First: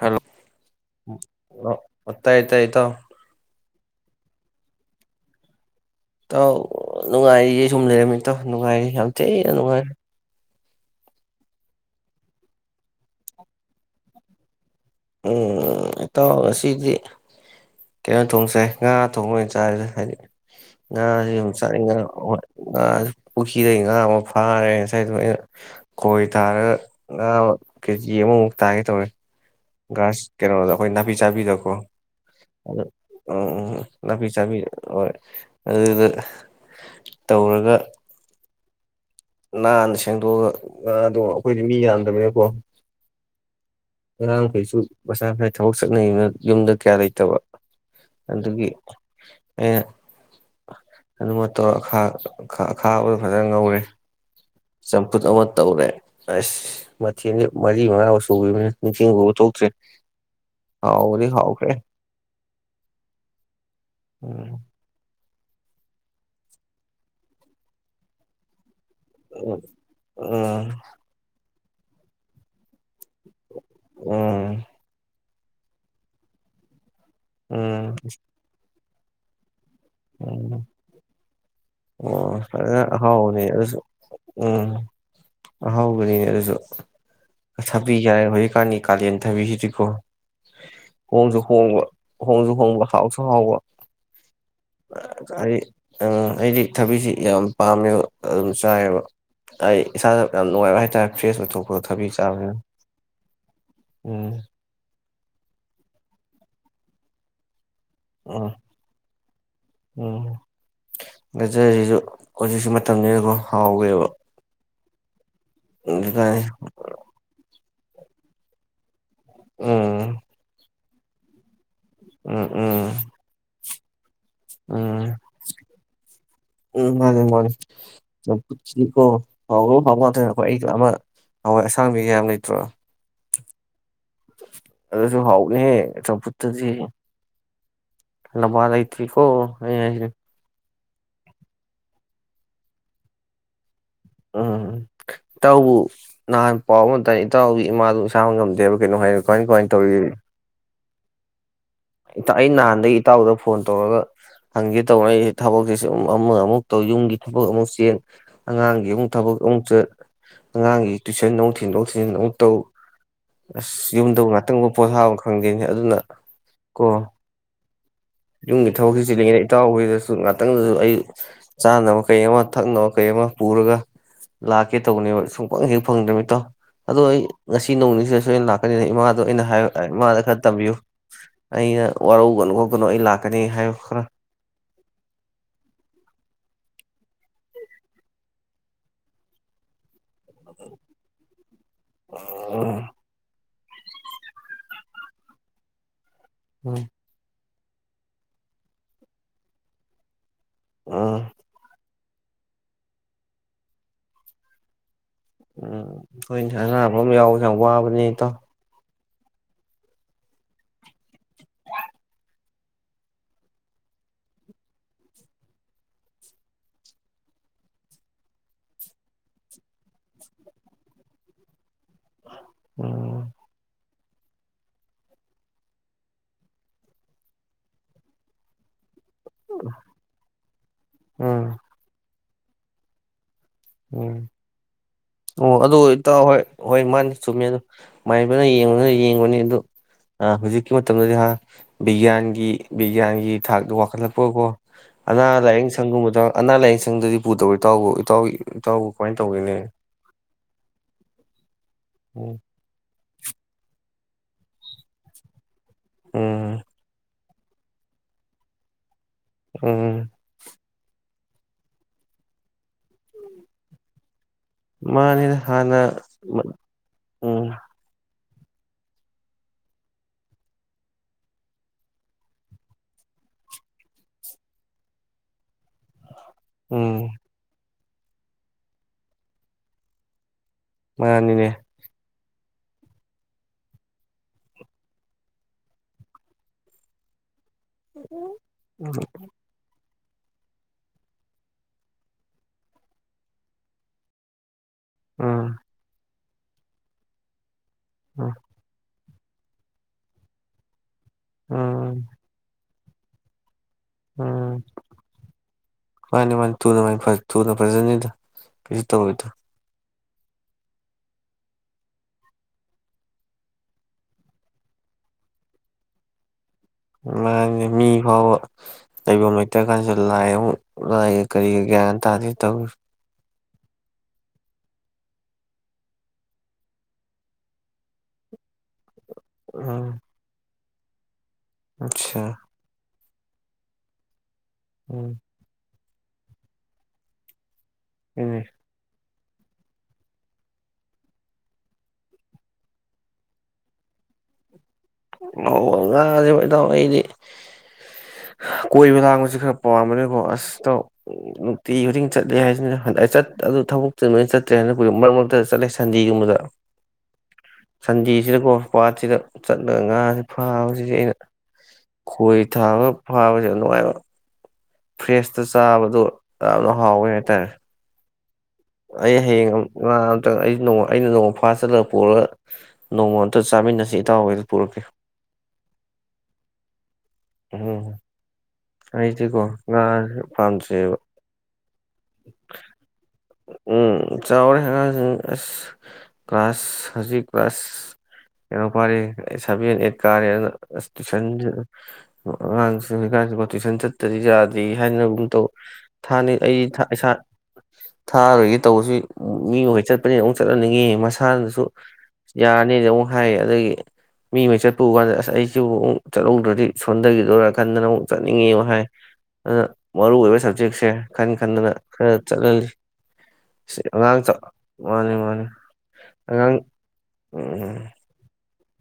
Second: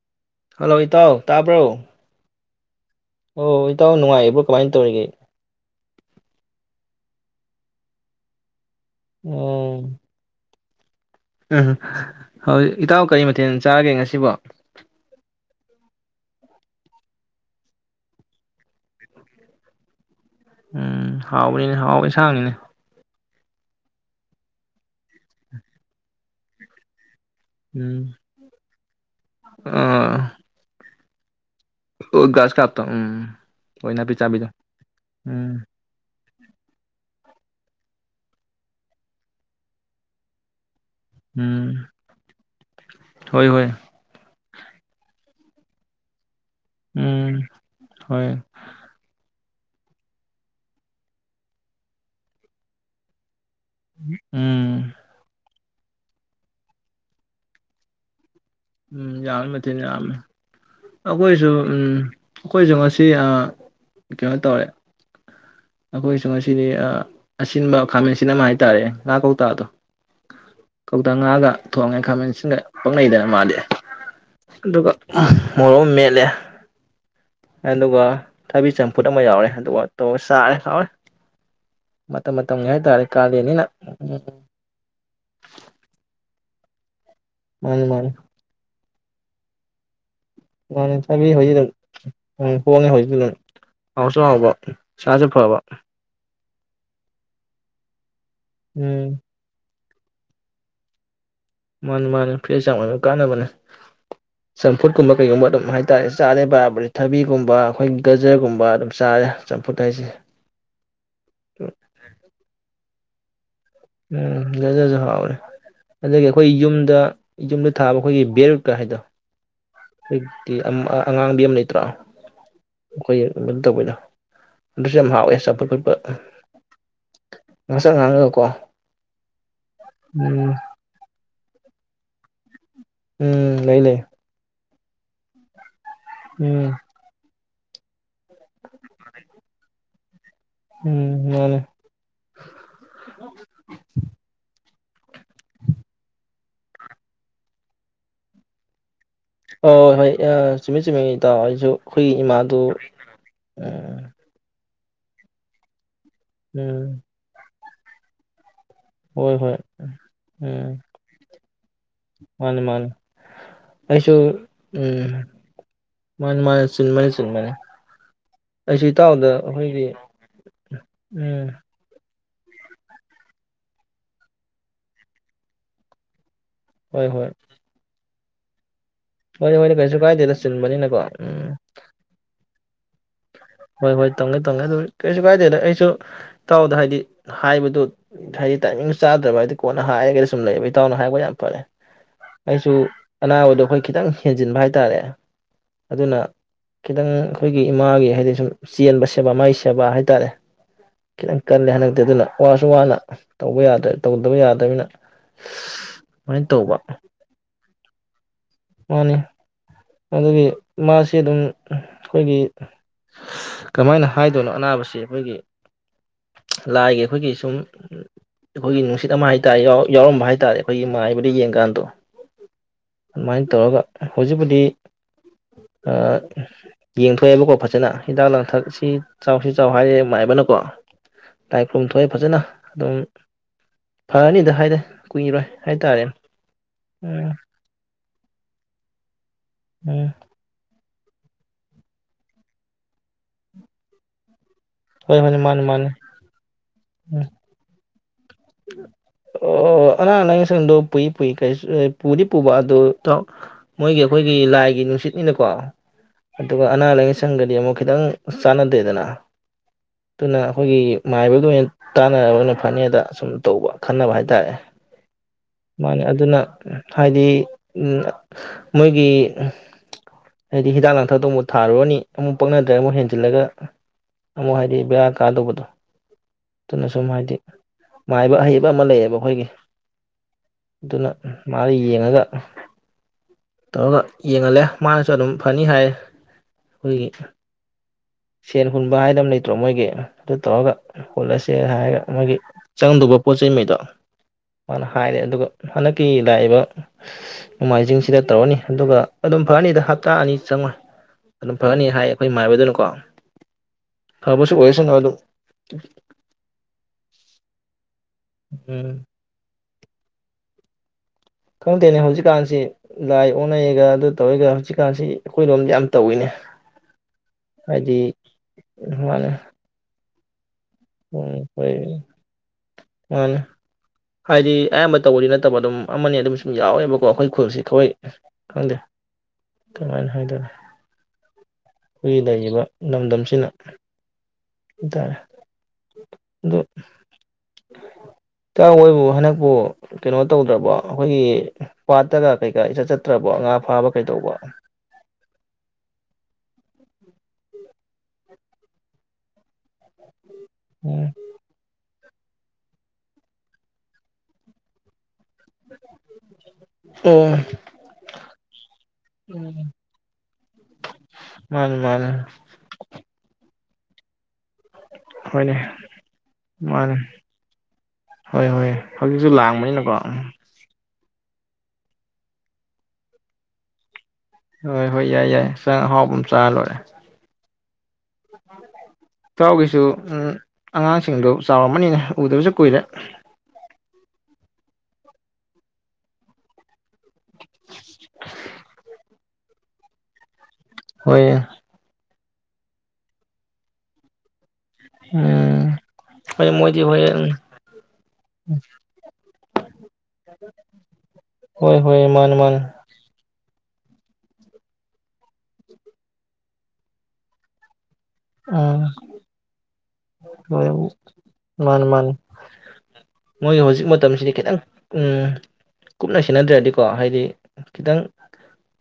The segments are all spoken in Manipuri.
ꯍꯜꯂꯣ ꯍꯜꯂꯣ ꯏꯇꯥꯎ ꯇꯥꯕ꯭ꯔꯣ ꯑꯣ ꯇꯥꯏ ꯇꯥꯏ ꯏꯇꯥꯎ ꯑꯣ ꯏꯇꯥꯎ ꯅꯨꯡꯉꯥꯏꯕꯣ ꯀꯃꯥꯏꯅ ꯇꯧꯔꯤꯒꯦ ꯇꯧ ꯅꯨꯡꯉꯥꯏꯔꯤꯌꯦ ꯁꯨꯝ ꯂꯩꯔꯝꯃꯤꯇꯧ ꯅꯨꯡꯉꯥꯏꯔꯤ ꯌꯥꯝ ꯊ ꯑꯣ ꯅꯨꯡꯉꯥꯏ ꯎꯝ ꯍꯧꯖꯤ ꯏꯇꯥꯎ ꯀꯔꯤ ꯃꯊꯦꯜ ꯆꯥꯒꯦ ꯉꯁꯤꯕꯣ ꯎꯝ ꯏꯇꯥꯎ ꯉꯁꯤꯗꯤ ꯀꯩꯅꯣ ꯊꯣꯡꯁꯦ ꯉꯥ ꯊꯣꯡꯕ ꯑꯣꯏꯅ ꯆꯥꯔꯤꯗ ꯍꯥꯏꯗꯤ ꯉ ꯎꯝ ꯍꯥꯎꯕꯅꯤꯅꯦ ꯁꯔ ꯉ ꯍꯥꯎꯕ ꯏꯟꯁꯥꯡꯅꯤꯅꯦ ꯄꯨꯈ꯭ꯔꯤꯗ ꯉꯥ ꯑꯃ ꯐꯥꯔꯦ ꯉꯁꯥꯏ ꯑꯗꯨꯃ ꯑꯩꯅ ꯈꯣꯏ ꯇꯥꯔꯒ ꯉ ꯎꯝ ꯀꯦꯖꯤꯃꯨ ꯇꯥꯏꯦ ꯇꯧꯋ ꯉꯥꯁ ꯑ ꯀꯩꯅꯣ ꯑꯩꯈꯣꯏ ꯅꯥꯄꯤ ꯆꯥꯕꯤꯗꯛꯣ ꯀꯣ ꯒ꯭ꯔꯥꯁ ꯀꯥꯞꯇꯣ ꯑꯗꯨ ꯎꯝ ꯎꯝ ꯍꯣꯏ ꯅꯥꯄꯤ ꯆꯥꯕꯤꯗꯣ ꯆꯕꯤ ꯍꯣꯏ ꯎꯝ ꯑꯗꯨꯗ ꯇꯧꯔꯒ ꯅꯁꯤꯡꯗꯨ ꯑ ꯑꯗꯣ ꯑꯩꯈꯣꯏꯗꯤ ꯎꯝ ꯃꯤ ꯌꯥꯝꯗꯕꯅꯀꯣ ꯍꯣꯏ ꯍꯣꯏ ꯑꯉꯥꯡꯈꯩꯁꯨ ꯃꯁꯥ ꯃꯁꯥ ꯊꯕꯛ ꯆꯠꯅꯔꯤꯕ ꯌꯨꯝꯗ ꯀꯌꯥ ꯂꯩꯇꯕ ꯎꯝ ꯍꯣꯏ ꯑꯗꯨꯒꯤ ꯑꯦ ꯑꯗꯨꯃꯥꯏꯅ ꯇꯧꯔꯒꯥ ꯑꯈꯥꯕ ꯐ ꯈꯔ ꯉꯧꯔꯦ ꯎꯝ ꯆꯝꯐꯨꯠ ꯑꯃ ꯇꯧꯔꯦ ꯑꯁ ꯃꯊꯦꯜꯁ ꯃꯔꯤ ꯃꯉꯥ ꯁꯨ ꯅꯤꯡꯁꯤꯡ ꯎꯝ ꯌꯥꯝꯃꯦ ꯊꯣꯛꯇ꯭ꯔꯦ ꯃꯊꯦꯜ ꯌꯥꯝꯃꯦ ꯍꯥꯎꯕꯗꯤ ꯑꯩꯈꯣꯏꯁꯨ ꯍꯥꯎꯈ꯭ꯔꯦ ꯑꯩꯈꯣꯏꯁꯨ ꯉꯁꯤ ꯀꯩꯅꯣ ꯎꯝ ꯇꯧꯔꯦ ꯑꯩꯈꯣꯏꯒꯤꯁꯨ ꯉꯁꯤꯗꯤ ꯑꯁꯤꯟꯕ ꯈꯥꯃꯦꯟ ꯑꯁꯤꯟ ꯑꯃ ꯍꯥꯏꯇꯥꯥꯔꯦ ꯉꯥ ꯀꯧꯇꯥꯛ ꯎꯝ ꯑꯗꯣ ꯀꯧꯇꯥꯛ ꯉꯥꯒ ꯊꯣꯡꯉꯦ ꯈꯥꯃꯤꯁꯤꯟꯒꯦ ꯄꯛꯅꯩꯗꯅ ꯃꯥꯗꯤ ꯎꯝ ꯑꯗꯨꯒ ꯑ ꯃꯣꯔꯣꯡ ꯃꯦꯠꯂꯦ ꯎꯝ ꯍꯗꯨꯀ ꯊꯥꯕꯤ ꯆꯝ ꯈꯨꯨꯠ ꯑꯃ ꯌꯥꯎꯔꯦ ꯑꯗꯨꯒ ꯇꯧꯔ ꯆꯥꯔꯦ ꯎꯝ ꯍꯥꯎꯔꯦ ꯃꯇꯝ ꯑꯣ ꯃꯇꯝꯒꯤ ꯐꯖꯅ ꯍꯥꯏꯇꯥꯔꯦ ꯑꯍꯥꯎꯕꯅꯤ ꯀꯥꯂꯦꯟꯅꯤꯅ ꯑꯗꯨꯁꯨ ꯎꯝ ꯑꯍꯥꯎꯒꯅꯤꯅꯦ ꯑꯗꯨꯁꯨ ꯀ ꯊꯥ ꯃꯥꯅꯤ ꯄꯤ ꯃꯥꯅꯤ ꯌꯥꯔꯦ ꯍꯣꯏ ꯀꯥꯅꯤ ꯀꯥꯂ ꯌꯦꯟ ꯊꯕꯤꯁꯤꯗꯤꯀꯣ ꯃꯥꯅꯤ ꯊꯥꯕꯤ ꯍꯣꯡꯁꯨ ꯍꯧꯖꯤꯛ ꯂꯪ ꯍꯣꯡꯕ ꯍꯣꯡꯁꯨ ꯍꯣꯡꯕ ꯍꯣꯡꯉꯦ ꯍꯥꯎꯁꯨ ꯍꯧꯖꯤꯛꯗ ꯍꯥꯎꯕ ꯍꯥꯎꯁꯨ ꯍꯥꯎꯕ ꯏꯁꯥꯖꯨ ꯐꯕꯥ ꯎ ꯑꯩꯗꯤ ꯊꯕꯤꯁꯤ ꯌꯥꯝ ꯄꯥꯝꯃꯦꯕ ꯑꯗꯨꯝ ꯆꯥꯏꯑꯕ ꯎꯝ ꯑꯩ ꯏꯁꯥꯗ ꯌꯥꯝ ꯅꯨꯡꯉꯥꯏꯕ ꯍꯥꯏꯇꯥꯔꯦ ꯐ꯭ꯔꯦꯁ ꯑꯣꯏꯊꯣꯛꯄꯗꯣ ꯃꯥꯅꯤ ꯊꯕꯤ ꯃꯥꯅꯤ ꯆꯥꯕꯅꯤꯅ ꯐꯦ ꯆꯥꯡ ꯑꯣꯏꯕ ꯀꯥꯟꯅꯕꯅꯦ ꯎꯝ ꯆꯝꯐꯨꯠ ꯀꯨꯝꯕ ꯀꯩꯒꯨꯝꯕ ꯑꯗꯨꯝ ꯍꯥꯏꯇꯥꯔꯦ ꯆꯥꯕꯔꯤꯊꯕꯤꯒꯨꯝꯕ ꯑꯩꯈꯣꯏ ꯎꯝ ꯒꯖꯔꯒꯨꯝꯕ ꯑꯗꯨꯝ ꯆꯥꯔꯦ ꯆꯝꯐꯨꯠ ꯍꯥꯏꯁꯦ ꯎꯝ ꯇꯝꯅꯤꯦꯀꯣ ꯍꯥꯎꯋꯦꯕ ꯒꯥꯖꯔꯁꯨ ꯍꯥꯎꯑꯦ ꯑꯗꯒꯤ ꯑꯗꯨꯅꯤ ꯑꯩꯈꯣꯏ ꯌꯨꯝꯗ ꯌꯨꯝꯗ ꯊꯥꯕ ꯑꯩꯈꯣꯏꯒꯤ ꯕꯦꯔꯨꯠꯀ ꯍꯥꯏꯗꯣ ꯎꯝ ꯁꯤꯗꯤ ꯑ [unintelligible] ꯑꯉꯥꯡꯕꯤ ꯑꯃ ꯂꯩ [unintelligible] ꯎꯝ ꯎꯝ ꯭ꯔꯣꯏ [unintelligible] ꯇꯧꯕꯣꯏꯗꯣ ꯎꯝ ꯎꯝ ꯃꯥꯅꯤ ꯉꯥꯡꯁꯪ ꯉꯥꯡꯉꯒꯀꯣ ꯃꯥꯅꯤꯀꯣ ꯍꯥꯎꯕ ꯍꯥꯎ ꯉꯥꯛꯇꯣꯏꯅ ꯑꯩꯈꯣꯏ ꯎꯝ ꯑꯩ ꯑꯃ ꯍꯋꯥꯏ ꯑꯁꯥꯡꯕꯤ ꯀꯌꯥꯝ ꯂꯩꯇꯦ ꯑ [unintelligible] ꯎꯝ ꯂꯩ ꯂꯩ ꯑꯗꯁꯨ ꯍꯥꯎꯕꯅꯦꯍꯦ ꯆꯝꯐꯨꯠꯇꯗꯤ ꯎꯝ ꯂꯝꯕ ꯂꯩꯇ꯭ꯔꯤꯀꯣ ꯑꯩꯅꯥ ꯍꯥꯏꯖꯤꯅꯦ ꯎꯝ ꯃꯥꯅꯦ ꯎꯝ ꯎꯝ ꯎꯝ ꯏꯇꯥꯎꯕꯨ ꯅꯍꯥꯟ ꯄꯥꯎ ꯑꯃ ꯇ ꯏꯇꯥꯎꯗꯤ ꯏꯃꯥꯗꯨ ꯏꯁꯥꯃꯛ ꯉꯝꯗꯦꯕ ꯀꯩꯅꯣ ꯍꯥꯏꯔ ꯀꯃꯥꯏ ꯀꯃꯥꯏꯅ ꯇꯧꯔꯤ ꯍꯣꯏ ꯍꯣꯏ ꯍꯣꯏ ꯆꯨꯝꯃꯤꯠ ꯆꯨꯝꯃꯤ ꯏ ꯇꯥꯎꯑꯣ ꯑꯩꯁꯨ ꯑꯩꯈꯣꯏꯒꯤ ꯑꯩ ꯏꯃꯥꯗꯨ ꯅꯍꯥꯟꯗꯒꯤ ꯏꯇꯥꯎꯗ ꯐꯣꯟ ꯎꯝ ꯇꯧꯔꯒ ꯍꯪꯒꯦ ꯇꯧꯔꯛꯏꯁꯤ ꯊꯕꯛꯁ ꯑꯃ ꯑꯃꯨꯛꯇ ꯎꯝ ꯌꯨꯝꯒꯤ ꯊꯕꯛ ꯑꯃ ꯆꯦꯡ ꯑꯉꯥꯡ ꯑꯃꯨꯛ ꯍꯣꯏ ꯊꯕꯛ ꯍꯣꯏ ꯑꯃꯨꯛ ꯎꯝ ꯑꯉꯥꯡꯒꯤ ꯇꯨꯏꯁꯟ ꯑꯃꯨꯛ ꯊꯤ ꯅꯧ ꯊꯤꯟ ꯑꯃꯨꯛꯛꯇꯧ ꯃꯥꯅꯤ ꯃꯥꯅꯤ ꯑꯁ ꯑꯩꯁꯨ ꯌꯨꯝꯗꯧ ꯉꯥꯛꯇꯪꯒ ꯄꯣꯠꯊꯥ ꯑꯃ ꯎꯝ ꯈꯪꯗꯦꯅꯤ ꯑꯗꯨꯅ ꯃꯥꯅꯤ ꯃꯥꯅꯤ ꯀꯣ ꯆꯤꯟꯕꯅꯤ ꯆꯤꯟꯕꯅꯤ ꯌꯨꯝꯒꯤ ꯑꯩꯁꯨ ꯊꯕꯛꯁꯤ ꯏꯇꯥꯎꯗ ꯆꯤꯟꯂꯤꯉꯩ ꯏꯇꯥꯎ ꯑꯩꯈꯣꯏꯒꯤ ꯍꯣꯏꯗꯁꯨ ꯉꯥꯛꯇꯗꯁꯨ ꯑꯩ ꯎꯝ ꯆꯥꯅꯕ ꯀꯩ ꯑꯃ ꯊꯛꯅꯕ ꯀꯩ ꯑꯃ ꯄꯨꯔꯒ ꯂꯥꯛꯀꯦ ꯇꯧꯕꯅꯦꯕ ꯁꯨꯡꯄꯪ ꯍꯦꯛ ꯐꯪꯗ꯭ꯔꯕꯃꯤꯠꯇꯣ ꯑꯗꯣ ꯍꯣꯏ ꯑꯩ ꯍꯣꯏ ꯉꯁꯤ ꯅꯧ ꯁꯤꯗ ꯂꯅꯥꯀꯅꯤ ꯏꯃꯥꯗꯣ ꯑꯩꯅ ꯍꯣꯏꯅꯦ ꯍꯥꯏ ꯍꯣꯏꯅꯦ ꯀꯩꯁꯨ ꯏꯃꯥꯗ ꯀꯥꯏꯗꯦꯗ ꯈꯔ ꯇꯝꯕꯤꯌꯨ ꯆꯤꯟꯕꯅꯤꯅꯀꯣ ꯎꯝ ꯑꯩꯅ ꯋꯥꯔꯧꯒꯅꯨ ꯈ ꯀꯩꯅꯣ [unintelligible] ꯍꯣꯏ ꯍꯣꯏ ꯇꯝꯒꯦ ꯇꯝꯒꯦ ꯑꯗꯨ ꯀꯩꯁꯨ ꯀꯥꯏꯗꯦꯗ ꯑꯩꯁꯨ ꯇꯥꯎꯗ ꯍꯥꯏꯗꯤ ꯍꯥꯏꯕꯗꯨ ꯍꯥꯏꯗꯤ ꯇꯥꯏꯃꯤꯡ ꯆꯥꯗ꯭ꯔꯕ ꯍꯥꯏꯗꯤ ꯀꯣꯟꯅ ꯍꯥꯏꯔꯒꯗꯤ ꯁꯨꯝ ꯂꯩꯌꯦꯕ ꯏꯇꯥꯎꯅ ꯍꯥꯏꯕ ꯌꯥꯝ ꯐꯔꯦ ꯑꯩꯁꯨ ꯎꯝ ꯑꯅꯥꯕ ꯑꯗꯨ ꯑꯩꯈꯣꯏ ꯈꯤꯇꯪ ꯍꯦꯟꯖꯤꯟꯕ ꯍꯥꯏꯇꯥꯔꯦ ꯑꯗꯨꯅ ꯎꯝ ꯈꯤꯇꯪ ꯑꯩꯈꯣꯏꯒꯤ ꯏꯃꯥꯒꯤ ꯍꯥꯏꯗꯤ ꯁꯨꯝ ꯆꯦꯟꯕ ꯁꯦꯕ ꯃꯥꯏ ꯁꯦꯕ ꯍꯥꯏꯇꯥꯔꯦ ꯎꯝ ꯈꯤꯇꯪ ꯀꯜꯂꯦ [unintelligible] ꯑꯗꯨꯅ ꯋꯥꯁꯨ ꯋꯥꯅ ꯇꯧꯕ ꯌꯥꯗ ꯇꯧꯗꯕ ꯌꯥꯗꯕꯅꯤꯅ ꯎꯝ ꯑꯗꯨꯃꯥꯏꯅ ꯑꯩꯈꯣꯏ ꯇꯧꯕ ꯑꯅꯥꯕ ꯑꯃ ꯌꯥꯎ ꯌꯥꯝ ꯋꯥꯕꯅꯤ [unintelligible] ꯃꯥꯅꯤ ꯑꯗꯨꯒꯤ ꯃꯥꯁꯤ ꯑꯗꯨꯝ ꯑꯩꯈꯣꯏꯒꯤ ꯀꯃꯥꯏꯅ ꯍꯥꯏꯗꯣꯏꯅꯣ ꯑꯅꯥꯕꯁꯤ ꯑꯩꯈꯣꯏꯒꯤ ꯂꯥꯏꯒꯤ ꯑꯩꯈꯣꯏꯒꯤ ꯁꯨꯝ ꯑꯩꯈꯣꯏꯒꯤ ꯅꯨꯡꯁꯤꯠ ꯑꯃ ꯍꯥꯏ ꯇꯥꯔꯦ ꯌꯥꯎꯔꯝꯕ ꯍꯥꯏ ꯇꯥꯔꯦ ꯑꯩꯈꯣꯏꯒꯤ ꯃꯥꯏꯕꯗ ꯌꯦꯡꯀꯥꯟꯗꯣ ꯎꯝ ꯑꯗꯨꯃꯥꯏꯅ ꯇꯧꯔꯒ ꯍꯧꯖꯤꯛꯄꯨꯗꯤ ꯌꯦꯡꯊꯣꯛꯑꯦꯕꯀꯣ ꯐꯖꯅ ꯍꯤꯗꯥꯛ ꯂꯥꯡꯊꯛꯁꯤ ꯆꯥꯎꯁꯤ ꯆꯥꯎ ꯍꯥꯏꯔꯦ ꯃꯥꯏꯕꯅꯀꯣ ꯎꯝ ꯂꯥꯏ ꯈꯨꯔꯨꯝ ꯊꯣꯛ [unintelligible] ꯐꯖꯅ ꯑꯗꯨꯝ ꯎꯝ ꯐꯔꯅꯤꯗ ꯍꯥꯏꯗꯤ ꯀꯨꯏꯔꯣꯏ ꯑꯣ ꯑꯗꯨ ꯍꯥꯏꯇꯥꯔꯦ ꯏꯇꯥꯎ ꯍꯣꯏ ꯍꯣꯏ ꯃꯥꯅꯤ ꯎꯝ ꯆꯨꯝꯃꯦ ꯑ ꯃꯥꯏꯕꯅ ꯌꯦꯡꯉꯒ ꯌꯦꯡꯕꯅꯤ ꯎꯝ [unintelligible] ꯍꯧꯖꯤꯛ [unintelligible] ꯃꯇꯝꯗꯨꯗꯤ ꯕꯤꯒ꯭ꯌꯥꯟꯒꯤ ꯕꯤꯒ꯭ꯌꯥꯟꯒꯤ ꯊꯥꯛꯇ ꯋꯥꯈꯠꯂꯛꯄꯒꯀꯣ ꯍꯣꯏ ꯑꯅꯥ ꯍꯣꯏꯅꯦ ꯃꯥꯅꯤ ꯂꯥꯏꯌꯦꯡ ꯃꯥꯅꯤ ꯁꯪꯒꯨꯝꯕꯗ ꯑꯅꯥ ꯂꯥꯏꯌꯦꯡ ꯁꯪꯗꯗꯤ ꯄꯨꯗꯔꯣ ꯇꯥꯎꯕꯨ ꯇꯧꯏ ꯑꯣ ꯑꯉꯥꯡ ꯂꯥꯡꯉꯁꯪꯗꯣ ꯄꯨꯏ ꯄꯨꯏꯀꯥꯏ ꯄꯨꯗꯤ ꯎꯝ ꯄꯨꯕ ꯑꯗꯨꯣ [unintelligible] ꯃꯣꯏꯒꯤ ꯑꯩꯈꯣꯏꯒꯤ ꯂꯥꯏꯒꯤ ꯅꯨꯡꯁꯤꯠꯅꯤꯅꯀꯣ ꯎꯝ ꯑꯗꯨꯒ ꯑꯅꯥ [unintelligible] ꯏꯁꯪꯒꯗꯤ ꯑꯃꯨꯛ ꯈꯤꯇꯪ ꯆꯥꯟꯅꯗꯦꯗꯅ ꯎꯝ ꯑꯗꯨꯅ ꯑꯩꯈꯣꯏꯒꯤ ꯃꯥꯏꯕꯗ ꯑꯣꯏꯅ ꯇꯥꯟꯅꯔꯝꯕꯅ ꯐꯅꯤꯗ ꯁꯨꯝ ꯇꯧꯕ ꯈꯟꯅꯕ ꯍꯥꯏ ꯍꯥꯏ ꯇꯔꯦ ꯃꯥꯅꯤꯅ ꯍꯥꯟꯅ ꯃꯥ ꯃꯥꯅꯤ ꯑꯗꯨꯅ ꯍꯥꯏꯗꯤ ꯎꯝ ꯃꯣꯏꯒꯤ ꯍꯥꯏꯗꯤ ꯍꯤꯗꯥꯛ ꯂꯥꯡꯊꯛꯛꯇ ꯑꯃꯨꯛ ꯊꯥꯔꯨꯔꯅꯤ ꯑꯃꯨꯛ ꯄꯛꯅꯗ꯭ꯔꯒ ꯑꯃꯨꯛ ꯍꯦꯟꯖꯤꯜꯂꯒ ꯑꯃꯨꯛ ꯍꯥꯏꯗꯤ ꯕꯦꯔꯥ ꯀꯥꯗꯧꯕꯗꯣ ꯑꯗꯨꯅꯁꯨꯨꯝ ꯎꯝ ꯍꯥꯏꯗꯤ ꯃꯥꯏꯕ ꯑꯍꯩꯕ ꯑꯃ ꯂꯩꯑꯦꯕ ꯑꯩꯈꯣꯏꯒꯤ ꯑꯗꯨꯅ ꯃꯥꯅꯤꯅꯦ ꯃꯥꯗ ꯌꯦꯡꯉꯒ ꯇꯧꯔꯒ ꯌꯦꯡꯍꯜꯂꯦ ꯃꯥꯅꯁꯨ ꯑꯗꯨꯝ ꯐꯅꯤ ꯍꯥꯏ ꯑꯩꯈꯣꯏꯒꯤ ꯁꯦꯟ ꯎꯝ ꯍꯨꯟꯕ ꯍꯥꯏꯗ ꯑꯃ ꯂꯩꯇ꯭ꯔꯣ ꯃꯣꯏꯒꯤ ꯑꯗꯨ ꯇꯧꯔꯒ ꯍꯣꯠꯂꯁꯦꯅ ꯍꯥꯏꯔꯒ ꯃꯥꯒꯤ ꯆꯪꯗꯕ ꯄꯣꯠ ꯆꯩꯉꯩꯗꯣ ꯃꯥꯅ ꯍꯥꯏꯔꯦ ꯑꯗꯨꯒ ꯎꯝ ꯍꯟꯗꯛꯀꯤ ꯏꯕ ꯅꯣꯡꯃꯥꯏꯖꯤꯡꯁꯤꯗ ꯇꯧꯔꯅꯤ ꯑꯗꯨꯒ ꯑꯗꯨꯝ ꯐꯅꯤꯗ ꯍꯞꯇꯥ ꯑꯅꯤ ꯆꯪꯉꯣꯏ ꯑꯗꯨꯝ ꯐꯔꯅꯤ ꯍꯥꯏ ꯎꯝ ꯑꯩꯈꯣꯏ ꯃꯥꯏꯕꯗꯨꯅꯀꯣ ꯐꯕꯁꯨ ꯎꯝ ꯑꯣꯏꯔꯁꯅꯨ ꯑꯗꯨꯝ ꯃꯥꯅꯤ ꯃꯥꯅꯤꯨꯅ ꯃꯥꯅꯤ ꯊꯨꯅ ꯐꯖꯅꯤꯗ ꯀꯩꯁꯨ ꯎꯝ ꯇꯧꯋꯤꯗꯣ ꯈꯪꯗꯦꯅꯦ ꯍꯧꯖꯤꯛꯀꯥꯟꯁꯤ ꯂꯥꯏ ꯑꯣꯅꯩꯒ ꯑꯗꯨ ꯇꯧꯔꯤꯒ ꯍꯧꯖꯤꯛꯀꯥꯟꯁꯤ ꯑꯩꯈꯣꯏꯔꯣꯝꯗ ꯌꯥꯝ ꯇꯧꯏꯤꯅꯦ ꯃꯥꯅꯦ ꯃꯤ ꯐꯥꯎꯕ ꯃꯥꯅꯦ ꯂꯩꯐꯝ ꯂꯩꯇ꯭ꯔ ꯀꯥꯟꯁꯨ ꯂꯥꯛꯑꯕ ꯀꯔꯤ ꯒ꯭ꯌꯥꯟ ꯇꯥꯗꯤꯦ ꯇꯧꯋꯏ ꯃꯥꯅꯤ ꯍꯥꯏꯗꯤ ꯑꯌꯥꯝꯕ ꯇꯧꯕꯗꯤ ꯅꯠꯇꯕ ꯑꯗꯨꯝ ꯑꯃꯅꯤ ꯑꯗꯨꯝ ꯁꯨꯝ ꯌꯥꯎꯋꯦꯕꯀꯣ ꯑꯩꯈꯣꯏ ꯈꯨꯜꯁꯤ ꯑꯩꯈꯣꯏ ꯈꯪꯗꯦ ꯎꯝ ꯀꯃꯥꯏꯅ ꯍꯣꯏꯗ ꯍ ꯑꯠꯁꯥ ꯂꯩꯏꯕ ꯂꯝꯗꯝꯁꯤꯅ ꯇꯔꯦ ꯎꯝ ꯑꯗ ꯀ ꯑꯣꯏꯣꯏꯕꯨ ꯍꯅ ꯕꯨ ꯀꯩꯅꯣ ꯇꯧꯗ꯭ꯔꯕ ꯑꯩꯈꯣꯏꯒꯤ ꯄꯥꯠꯇꯒ ꯀꯩꯀꯥ ꯏꯆꯠ ꯆꯠꯇ꯭ꯔꯕꯣ ꯉꯥ ꯐꯥꯕ ꯀꯩꯗꯧꯕ ꯑꯣ ꯉꯥꯡꯥꯁꯦ ꯏꯅꯥꯎ ꯑꯩꯗꯤ ꯀꯣꯏꯕ ꯂꯥꯡꯁꯦ ꯈꯔ ꯄꯥꯝꯕꯅꯤꯀꯣ ꯑꯁ ꯎꯝ ꯍꯧꯖꯤ ꯆꯠꯂꯦ ꯍꯥꯏꯁꯤꯅ ꯍꯟ ꯑꯩ ꯆꯠ ꯑꯗꯨ ꯊꯕꯛꯇꯨ ꯂꯣꯏꯅ ꯆꯠꯇ꯭ꯔꯦ ꯍꯥꯏꯅꯈ ꯃꯔꯛ ꯃꯔꯛꯇ ꯆꯠꯂꯦ ꯁꯟꯗꯤꯤꯒꯨꯝꯕꯗ ꯑꯣ ꯁꯟꯗꯤꯤꯁꯤꯗꯀꯣ ꯄꯥꯠꯁꯤꯗ ꯆꯠꯂꯒ ꯉꯥꯁ ꯐꯥꯕꯁꯤꯗꯤ ꯑꯩꯅ ꯃꯥꯅꯤ ꯃꯥꯅꯤ ꯈꯣꯏ ꯊꯥꯕꯒ ꯐꯥꯕꯁꯤ ꯅꯨꯡꯉꯕ ꯐ꯭ꯔꯦꯁꯇ ꯍꯣꯏꯅꯦ ꯆꯥꯕꯗ ꯌꯥꯝꯅ ꯃꯥꯅꯤ ꯍꯥꯎꯋꯦ ꯍꯥꯏꯇꯥꯔꯦ ꯍꯣꯏ ꯍꯣꯏ ꯑꯩ ꯍꯧꯖꯤꯛꯁꯨ ꯍꯌꯦꯡ ꯂꯥꯡꯕꯅꯤꯅꯀꯣ ꯑꯃ ꯑꯃꯇ ꯑꯩꯁꯨ ꯅꯣꯡ ꯑꯩꯅ ꯅꯣꯡꯃ ꯐꯥ ꯆꯠꯂꯒ ꯄꯨꯔꯒ ꯅꯣꯡꯃ ꯑꯝꯇ ꯆꯥꯃꯤꯟꯅꯁꯤ ꯏꯇꯥꯎ ꯍꯣꯏꯗ ꯄꯨꯔꯛꯀꯦ ꯍꯣꯏ ꯍꯣꯏ ꯌꯥꯏ ꯌꯥꯏ ꯆꯪ ꯑꯍꯥꯎꯕ ꯑꯃ ꯆꯥ ꯂꯣꯏꯔꯦ ꯎꯝ ꯑꯩꯗꯤꯀꯣ ꯊꯥꯎꯒꯤꯁꯨ ꯉꯥꯁꯦ ꯄꯥꯝꯖꯩꯕ ꯑꯉꯥꯡꯁꯤꯡꯗꯣ ꯆꯥꯎꯝ ꯑꯃꯅꯤꯅ ꯎꯗꯕꯁꯨ ꯀꯨꯏꯔꯦ ꯎꯝ ꯆꯥꯎꯔꯦ ꯑꯉꯥꯡꯁꯤꯡ ꯑꯁ ꯀ꯭ꯂꯥꯁ ꯍꯧꯖꯤꯛ ꯀ꯭ꯂꯥꯁ ꯀꯩꯅꯣ ꯄꯥꯔꯤ ꯁꯚꯦꯟ ꯑꯩꯏꯠ ꯀꯥꯔꯦ ꯑꯗꯨꯅ ꯑꯁ ꯍꯣꯏ ꯇꯨꯏꯁꯟꯖꯦ ꯥ ꯑꯉꯥꯡꯁꯤꯡ ꯍꯧꯖꯤꯛꯀꯥꯟꯁꯦꯀꯣ ꯇꯨꯏꯁꯟ ꯆꯠꯇ꯭ꯔꯗꯤ ꯌꯥꯗꯦ [unintelligible] ꯍꯥꯏꯅꯔꯨꯒꯨꯝ ꯇꯧ ꯎꯝ ꯊꯥꯅꯤ ꯍꯣꯏ ꯑꯩ ꯃꯣꯏꯗꯤ ꯏꯁꯥ ꯍꯣꯏ ꯊꯥꯔꯥꯔꯣꯏꯒꯦ ꯇꯧꯕꯁꯨ ꯃꯤ ꯑꯣꯏ ꯆꯠꯄꯅꯤꯅ ꯑꯃꯨꯛ ꯆꯠꯍꯟꯅꯤꯡꯉꯤ ꯃꯁꯥꯅꯁꯨ ꯍꯣꯏ ꯍꯣꯏ ꯃꯥꯅꯤ ꯃꯥꯅꯤ ꯌꯥꯔꯅꯤꯗꯤ ꯑꯃꯨꯛ ꯍꯥꯏ ꯑꯗꯒꯤ ꯃꯤꯃꯩ ꯆꯠꯄ ꯎꯀꯥꯟꯗ ꯑꯁ ꯑꯩꯁꯤꯕꯨ ꯑꯃꯨꯛ ꯆꯠꯍꯧꯗ꯭ꯔꯗꯤ ꯁꯣꯟꯗꯒꯤꯗꯣꯔ ꯈꯟꯗꯅ ꯑꯃꯨꯛ ꯆꯠꯅꯤꯡꯉꯦ ꯑꯃꯨꯛ ꯍꯥꯏ ꯎꯝ ꯑꯗꯨ ꯋꯥꯠꯍꯧꯔꯤꯕ ꯍꯣꯏ ꯁꯕꯖꯦꯛꯁꯦ ꯈꯟ ꯈꯟꯗꯅ ꯃꯥꯅꯤ ꯃꯥꯅꯤ ꯈꯔ ꯆꯠꯍꯜꯂꯤ ꯃꯣꯏꯒꯤ ꯁꯤ ꯍꯧꯖꯤꯛ ꯑꯉꯥꯡ ꯃꯇꯝꯁꯤꯗꯤ ꯈꯤꯇꯪ [unintelligible] ꯃꯥꯅꯤ ꯎꯝ ꯃꯥꯅꯤ ꯀꯨꯞꯅ ꯑꯉꯥꯡ ꯁꯦꯟꯅꯗ꯭ꯔꯗꯤꯀꯣ ꯍꯥꯏꯗꯤ ꯎꯝ ꯈꯤꯇꯪ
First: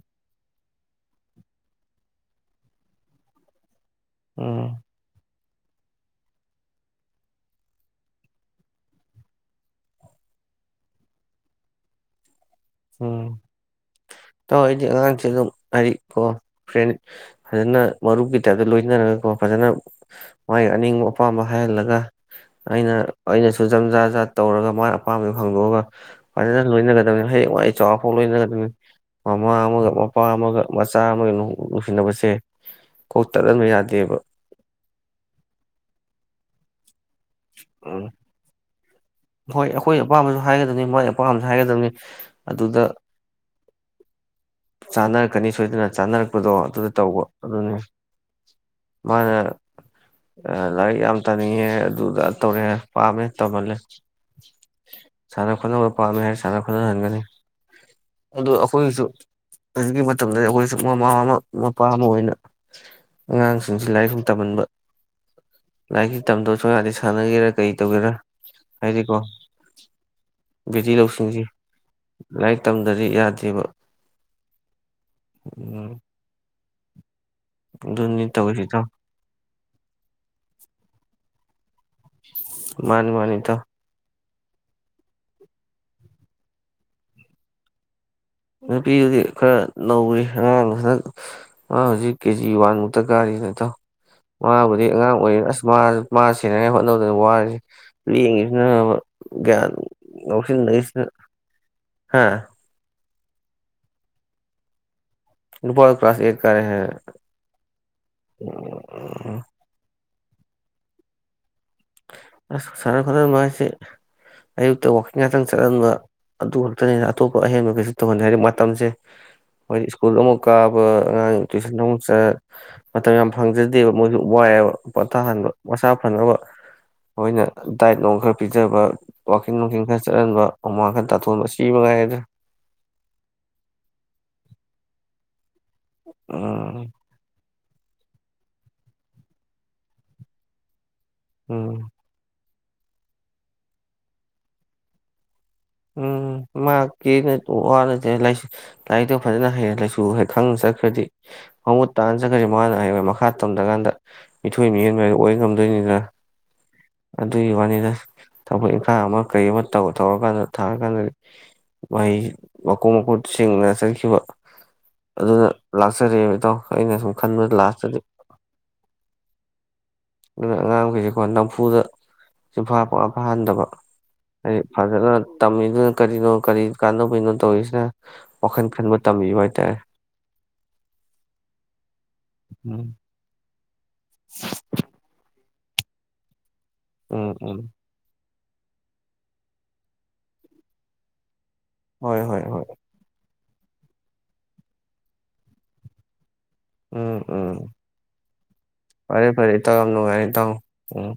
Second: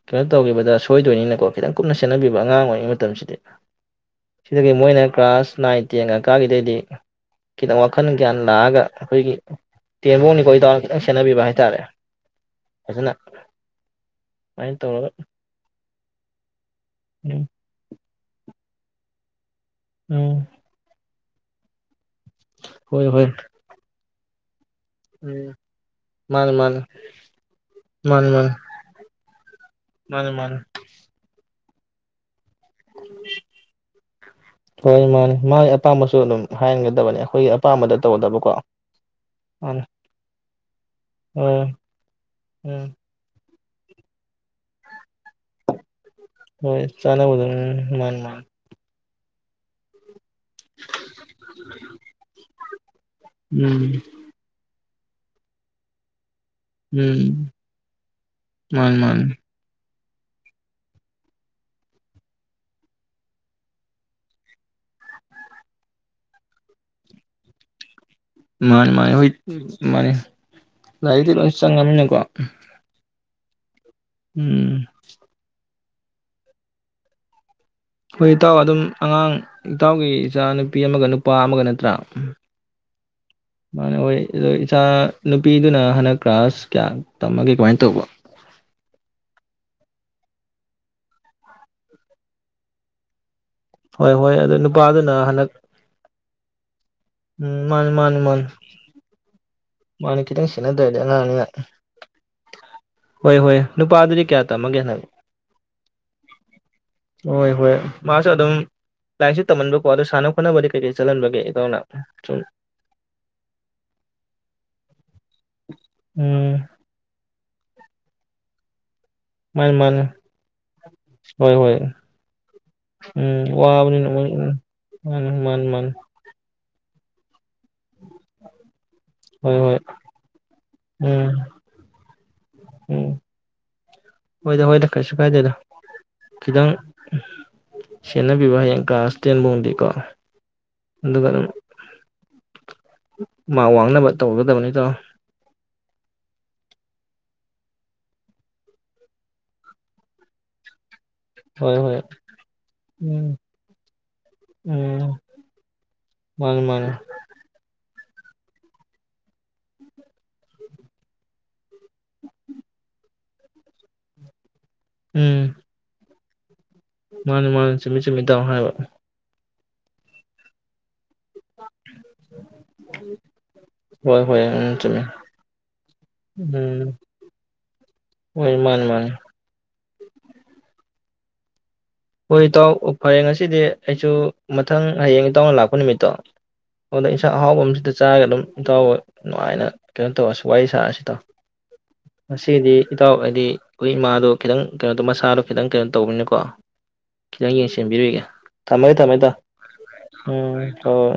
ꯀꯩꯅꯣ ꯇꯧꯈꯤꯕꯗ ꯁꯣꯏꯗꯣꯏꯅꯤꯅꯀꯣ ꯈꯤꯇꯪ ꯀꯨꯞꯅ ꯁꯦꯟꯅꯕꯤꯕ ꯑꯉꯥꯡ ꯑꯣꯏꯔꯤꯉꯩ ꯃꯇꯝꯁꯤꯗꯤ ꯁꯤꯗꯒꯤ ꯎꯝ ꯃꯣꯏꯅ ꯀ꯭ꯂ꯭ꯥꯁ ꯅꯥꯏꯟ ꯇꯦꯟ ꯀꯀꯥꯒꯤꯗꯩꯗꯤ ꯈꯤꯇꯪ ꯋꯥꯈꯜ ꯒ꯭ꯌꯥꯟ ꯂꯥꯛꯑꯒ ꯑꯩꯈꯣꯏꯒꯤ ꯇꯦꯟꯐꯧꯡꯗꯤꯀꯣ ꯏꯇꯥꯎꯅ ꯈꯤꯇꯪ ꯁꯦꯟꯅꯕꯤꯕ ꯍꯥꯏꯇꯥꯔꯦ ꯐꯖꯅꯥ ꯏꯇꯥꯎ ꯑꯩꯗꯤ ꯑꯉꯥꯡ ꯁꯤ ꯑꯗꯨꯝ ꯍꯥꯏꯗꯤ ꯍꯣ ꯐꯔꯦꯅꯦ ꯎꯝ ꯐꯖꯅ ꯃꯔꯨꯞꯀꯤ ꯇꯥꯏꯞꯇ ꯂꯣꯏꯅꯔꯒ ꯀꯣ ꯐꯖꯅ ꯎꯝ ꯃꯥꯏ ꯑꯅꯤꯡꯕ ꯑꯄꯥꯝꯕ ꯍꯥꯏꯍꯜꯂꯒ ꯑꯩꯅ ꯍꯣꯏ ꯍꯣꯏ ꯑꯩꯅꯁꯨ ꯖꯝ ꯖꯥꯠ ꯖꯥꯠ ꯇꯧꯔꯒ ꯃꯣꯏ ꯑꯄꯥꯝꯕꯗꯣ ꯎꯝ ꯍꯪꯗꯣꯛꯑꯒ ꯃꯥꯅꯤ ꯐꯖꯅ ꯃꯥꯅꯤ ꯂꯣꯏꯅꯒꯗꯕꯅꯤ ꯍꯌꯦꯡꯋꯥꯏ ꯆꯥꯎꯔꯐꯧ ꯃꯥꯅꯤ ꯃꯥꯅꯤ ꯂꯣꯏꯅꯒꯗꯕꯅꯤ ꯃꯃꯥ ꯑꯃꯒ ꯃꯄꯥ ꯃꯥꯅꯤ ꯃꯥꯅꯤ ꯑꯃꯒ ꯃꯆꯥ ꯑꯃꯒ ꯅꯨꯡꯁꯤꯟꯅꯕꯁꯦ ꯍꯣꯏ ꯃꯥꯟꯅꯤ ꯃꯥꯏ ꯑꯄꯥꯝꯕꯁꯨ ꯑꯗꯨꯝ ꯍꯥꯏꯔꯒ ꯗꯕꯅꯦ ꯑꯩꯈꯣꯏꯒꯤ ꯑꯄꯥꯝꯕꯗ ꯎꯝ ꯇꯧꯒꯗꯕꯀꯣ ꯍꯣꯏ ꯃꯥꯅꯤ ꯑꯩꯈꯣꯏ ꯑꯄꯥꯝꯕꯁꯨ ꯍꯥꯏꯒꯗꯕꯅꯤ ꯃꯣꯏ ꯑꯄꯥꯝꯕꯁꯨ ꯎꯝ ꯍꯥꯏꯒꯗꯕꯅꯤ ꯑꯗꯨꯗ ꯎꯝ ꯆꯥꯅꯔꯛꯀꯅꯤ ꯁꯣꯏꯗꯅ ꯆꯥꯅꯔꯛ ꯍꯣꯏ ꯆꯠꯂ ꯎꯅꯒ꯭ꯔꯝꯅꯦ ꯃꯥ ꯅꯍꯥꯟ ꯃꯥꯅ ꯑ ꯂꯥꯏꯔꯤꯛ ꯌꯥꯝ ꯇꯝꯅꯤꯡꯉꯦ ꯑꯗꯨꯗ ꯇꯧꯔꯦ ꯄꯥꯝꯃꯦ ꯇꯝꯍꯜꯂꯦ ꯎꯝ ꯁꯥꯅ ꯈꯣꯠꯅꯕ ꯄꯝꯃꯦ ꯍꯥꯏꯔꯁꯨ [unintelligible] ꯁꯥꯟꯅ ꯎꯝ ꯈꯣꯠꯅꯍꯟꯒꯅꯤ ꯑꯗꯨ ꯃꯥꯅꯤ ꯑꯩꯈꯣꯏꯒꯤꯁꯨ ꯃꯥꯅꯤ ꯍꯧꯖꯤꯛꯀꯤ [unintelligible] ꯑꯩꯈꯣꯏꯁꯨ ꯃꯃꯥ ꯑꯃ ꯃꯄꯥ ꯑꯃ ꯑꯣꯏꯅ ꯑꯉꯥꯡꯁꯤꯡꯁꯤ ꯂꯥꯏꯔꯤꯛꯁꯨ ꯇꯝꯍꯟꯕ ꯂꯥꯏꯔꯤꯛꯁꯨ ꯇꯝꯗꯕ ꯁꯨꯡ ꯌꯥꯗꯩ ꯁꯥꯟꯅꯒꯦꯔꯥ ꯀꯔꯤ ꯇꯧꯒꯦꯔꯥ ꯃꯥꯅꯤ ꯃꯥꯅꯤ ꯍꯥꯏꯗꯤꯀꯣ ꯍꯣꯏ ꯃꯥꯅꯤ ꯕꯦꯇꯤ ꯂꯥꯏꯔꯤꯛꯇꯤ ꯂꯧꯁꯤꯡꯁꯤ ꯂꯣꯏ ꯆꯪꯉꯕꯅꯤꯅꯀꯣ ꯊꯦꯕ ꯎꯝ ꯎꯝ ꯑꯗꯨꯅꯤ ꯍꯣꯏ ꯏꯇꯥꯎ ꯇꯧꯔꯤꯁꯤ ꯑꯗꯨꯝ ꯑꯉꯥꯡ ꯏꯇꯥꯎꯒꯤ ꯏꯆꯥ ꯅꯨꯄꯤ ꯑꯃꯒ ꯅꯨꯄꯥ ꯑꯃꯒ [unintelligible] ꯃꯥꯅꯤ ꯃꯥꯅꯤ ꯏꯇꯥꯎ ꯃꯅ ꯍꯣꯏ ꯑꯗꯣ ꯏꯆꯥ ꯅꯨꯄꯤꯗꯨꯅ ꯍꯟꯗꯛ ꯀ꯭ꯂ꯭ꯔꯥꯁ ꯀꯌꯥ ꯇꯝꯃꯒꯦ ꯀꯃꯥꯏꯅ ꯇꯧꯕ ꯅꯨꯄꯤꯗꯨꯗꯤ ꯈꯔ ꯅꯧꯔꯤ ꯑꯉꯥꯡ ꯍꯟꯗꯛ ꯑꯥꯡ ꯍꯧꯖꯤꯛ ꯀꯦꯖꯤ ꯋꯥꯟ ꯃꯨꯛꯇ ꯀꯥꯔꯤ ꯅ ꯍꯣꯏ ꯍꯣꯏ ꯑꯗꯨ ꯃꯥꯕꯨꯗꯤ ꯑꯉꯥꯡ ꯅꯨꯄꯥꯗꯨꯅ ꯑꯣꯏꯔꯤ ꯍꯟꯗꯛ ꯑꯁ ꯃꯥ ꯃꯥ ꯁꯤꯟꯅꯉꯥꯏ ꯍꯣꯠꯅꯕꯗ ꯎꯝ ꯃꯥꯅꯤ ꯃꯥꯅꯤ ꯃꯥꯅꯤ [unintelligible] ꯃꯥꯅꯤ ꯈꯤꯇꯡ ꯁꯦꯅꯗ꯭ꯔꯗꯤ ꯉꯥꯎꯁꯤꯟꯅꯩꯁꯤꯅ ꯑꯉꯥꯡꯅꯤꯅ ꯍꯥ ꯍꯣꯏ ꯍꯣꯏ ꯅꯨꯄꯥꯗꯨꯗꯤ ꯀꯌꯥ ꯇꯝꯃꯒꯦꯅ ꯅꯨꯄꯥ ꯀ꯭ꯂꯥꯁ ꯑꯦꯠ ꯀꯥꯔꯦ ꯍꯥꯏꯔꯦ ꯍꯣꯏ ꯍꯣꯏ ꯃꯥꯁꯨ ꯑꯗꯨꯝ ꯂꯥꯏꯟꯁꯨ ꯇꯝꯍꯟꯕꯀꯣ ꯑꯗꯨ ꯁꯥꯟꯅ ꯍꯅꯕꯕꯗꯤ [unintelligible] ꯀꯩ ꯆꯂꯟꯕꯒꯦ [unintelligible] ꯑꯌꯨꯛꯇ ꯋꯥꯀꯤꯡ ꯉꯥꯛꯇꯪ ꯆꯠꯍꯟꯕ ꯎꯝ ꯑꯗꯨ ꯈꯛꯇꯅꯤꯅ ꯑꯇꯣꯞꯄ ꯑꯍꯦꯟꯕ ꯀꯩꯁꯨ ꯇꯧꯍꯟꯗꯦ ꯍꯥꯏꯗꯤ ꯃꯇꯝꯁꯦ ꯃꯥꯅꯤ ꯑꯩꯣꯏꯗꯤ ꯃꯥꯅꯤ ꯁ꯭ꯀꯨꯜ ꯑꯃꯨꯛ ꯀꯥꯕ ꯑꯉꯥꯡ ꯍꯣꯏ ꯍꯣꯏ ꯇꯨꯏꯁꯟ ꯑꯃꯨꯛ ꯃꯇꯝ ꯌꯥꯝ ꯎꯝ ꯐꯪꯖꯗꯦꯕ ꯋꯥꯕꯅꯤꯅ ꯃꯣꯏꯁꯨ ꯃꯣꯏ ꯎꯝ ꯋꯥꯏꯑꯦꯕ ꯃꯥꯅꯤ ꯄꯊꯥꯍꯟꯕ ꯃꯥꯅꯤ ꯃꯥꯅꯤ ꯃꯁꯥ ꯐꯅꯕ ꯍꯣꯏꯅꯦ ꯗꯥꯏꯠ ꯅꯨꯡ ꯈꯔ ꯄꯤꯖꯕ ꯋꯥꯀꯤꯡ ꯍꯣꯏ ꯍꯣꯏ ꯅꯨꯡꯀꯤꯡ ꯈꯔ ꯆꯠꯍꯟꯕ ꯍꯨꯃꯥꯡ ꯈꯔ ꯎꯝ ꯇꯥꯊꯣꯛꯕ ꯁꯤ ꯃꯉꯥꯢꯔꯦ ꯀꯩ ꯎꯝ ꯍꯣꯏꯗ ꯍꯣꯏꯗ ꯀꯩꯁꯨ ꯀꯥꯏꯗꯦꯗ ꯈꯤꯗꯪ ꯎꯝ ꯁꯦꯟꯅꯕꯤꯕ ꯍꯌꯦꯡ ꯀ꯭ꯂꯥꯁ ꯇꯦꯟꯐꯨꯡꯗꯤꯀꯣ ꯎꯝ [unintelligible] ꯃꯥ ꯋꯥꯡꯅꯕ ꯇꯧꯒꯗꯕꯅꯤ ꯏꯇꯥꯎ ꯎꯝ ꯃꯍꯥꯛꯀꯤ ꯋꯥ ꯅꯠꯇꯦ ꯂꯥꯏꯔꯤꯛꯇꯣ ꯐꯖꯅ ꯍꯩ ꯂꯥꯏꯁꯨ ꯈꯪꯅ ꯆꯠꯈ꯭ꯔꯗꯤ ꯍꯣꯏ ꯃꯃꯨꯠ ꯍꯣꯏ ꯇꯥꯅ ꯆꯠꯈ꯭ꯔꯁꯦ ꯃꯥꯅ ꯍꯥꯏ ꯃꯈꯥ ꯎꯝ ꯇꯝꯊ꯭ꯔꯀꯥꯟꯗ ꯃꯤꯊꯣꯏ ꯃꯤꯌꯦꯟꯕꯗ ꯎꯝ ꯑꯣꯏ ꯉꯝꯗꯣꯏꯅꯤꯗꯅ ꯃꯥꯅꯤ ꯃꯥꯅꯤ ꯑꯗꯨꯒꯤ ꯋꯥꯅꯤꯗ ꯊꯕꯛ ꯏꯪꯈꯥꯡ ꯑꯃ ꯀꯔꯤ ꯑꯃ ꯇꯧ ꯇꯧꯔꯀꯥꯟꯗ ꯊꯥꯔ ꯀꯥꯟꯗꯗꯤ ꯃꯣꯏ ꯃꯈꯣꯡ ꯃꯀꯨꯠ ꯁꯦꯡꯅ ꯆꯠꯈꯤꯕ ꯑꯗꯨꯅ ꯂꯥꯛꯆꯔꯤ ꯇꯣ [inaudible] ꯃꯥꯅꯦ ꯃꯥꯅꯦ ꯆꯨꯝꯃꯤ ꯆꯨꯝꯃꯤ ꯇꯥꯎꯅ ꯍꯥꯏꯕ ꯑꯗꯨꯅ ꯑꯉꯥꯡ ꯃꯈꯩꯁꯦ ꯑꯣꯏ ꯅꯝꯐꯨꯗ ꯁꯤꯐꯥ [unintelligible] ꯄ ꯐꯍꯟꯗꯕ ꯍꯣꯏ ꯍꯣꯏ ꯍꯥꯏꯗꯤ ꯎꯝ ꯆꯨꯝꯃꯤ ꯐꯖꯅ ꯗꯨꯅ ꯀꯔꯤꯅꯣ ꯀꯔꯤ ꯎꯝ ꯀꯥꯟꯅꯕꯅꯣ ꯇꯧꯔꯤꯁꯤꯅ ꯍꯣꯏ ꯋꯥꯈꯜ ꯃꯥꯅꯤ ꯈꯟꯕ ꯃꯥꯅꯤ ꯇꯝꯕꯤꯕ ꯍꯥꯏꯇꯥꯔꯦ꯫ ꯍꯣꯏ ꯏꯇꯥꯎ ꯎꯝ ꯐꯔꯦ ꯉꯁꯤꯗꯤ ꯑꯩꯁꯨ ꯃꯊꯪ ꯍꯌꯦꯡ ꯏꯇꯥꯎꯅ ꯂꯥꯛꯄ [unintelligible] ꯑꯗꯨꯗ ꯎꯝ ꯏꯟꯁꯥꯡ ꯎꯝ ꯑꯍꯥꯎꯕ ꯑꯃꯁꯤꯗ ꯆꯥꯔꯒ ꯑꯗꯨꯝ ꯏꯇꯥꯎꯒ ꯅꯨꯡꯉꯥꯏꯅ ꯀꯩꯅꯣ ꯇꯧꯔꯁꯦ ꯋꯥꯔꯤ ꯁꯥꯔꯁꯦ ꯏꯇꯥꯎ꯫ ꯍꯣꯏ ꯍꯣꯏ ꯍꯣꯏ ꯉꯁꯤꯗꯤ ꯏꯇꯥꯎ ꯍꯥꯏꯗꯤ ꯑꯩꯈꯣꯏ ꯏꯃꯥꯗꯣ ꯈꯤꯇꯪ ꯀꯩꯅꯣꯗꯣ ꯃꯁꯥꯗꯣ ꯈꯤꯇꯪ ꯀꯩꯅꯣ ꯇꯧꯕꯅꯤꯅꯀꯣ ꯎꯝ ꯈꯤꯇꯪ ꯎꯝ ꯌꯦꯡꯁꯤꯟꯕꯤꯔꯨꯒꯦ ꯊꯝꯃꯒꯦ ꯐꯔꯦ ꯊꯝꯃꯒ ꯐꯔꯦ ꯏꯇꯥꯎ ꯌꯥꯝ ꯅꯨꯡꯉꯥꯏꯔꯦ ꯏꯇꯥꯎ ꯎꯝ ꯑꯣ ꯎꯝ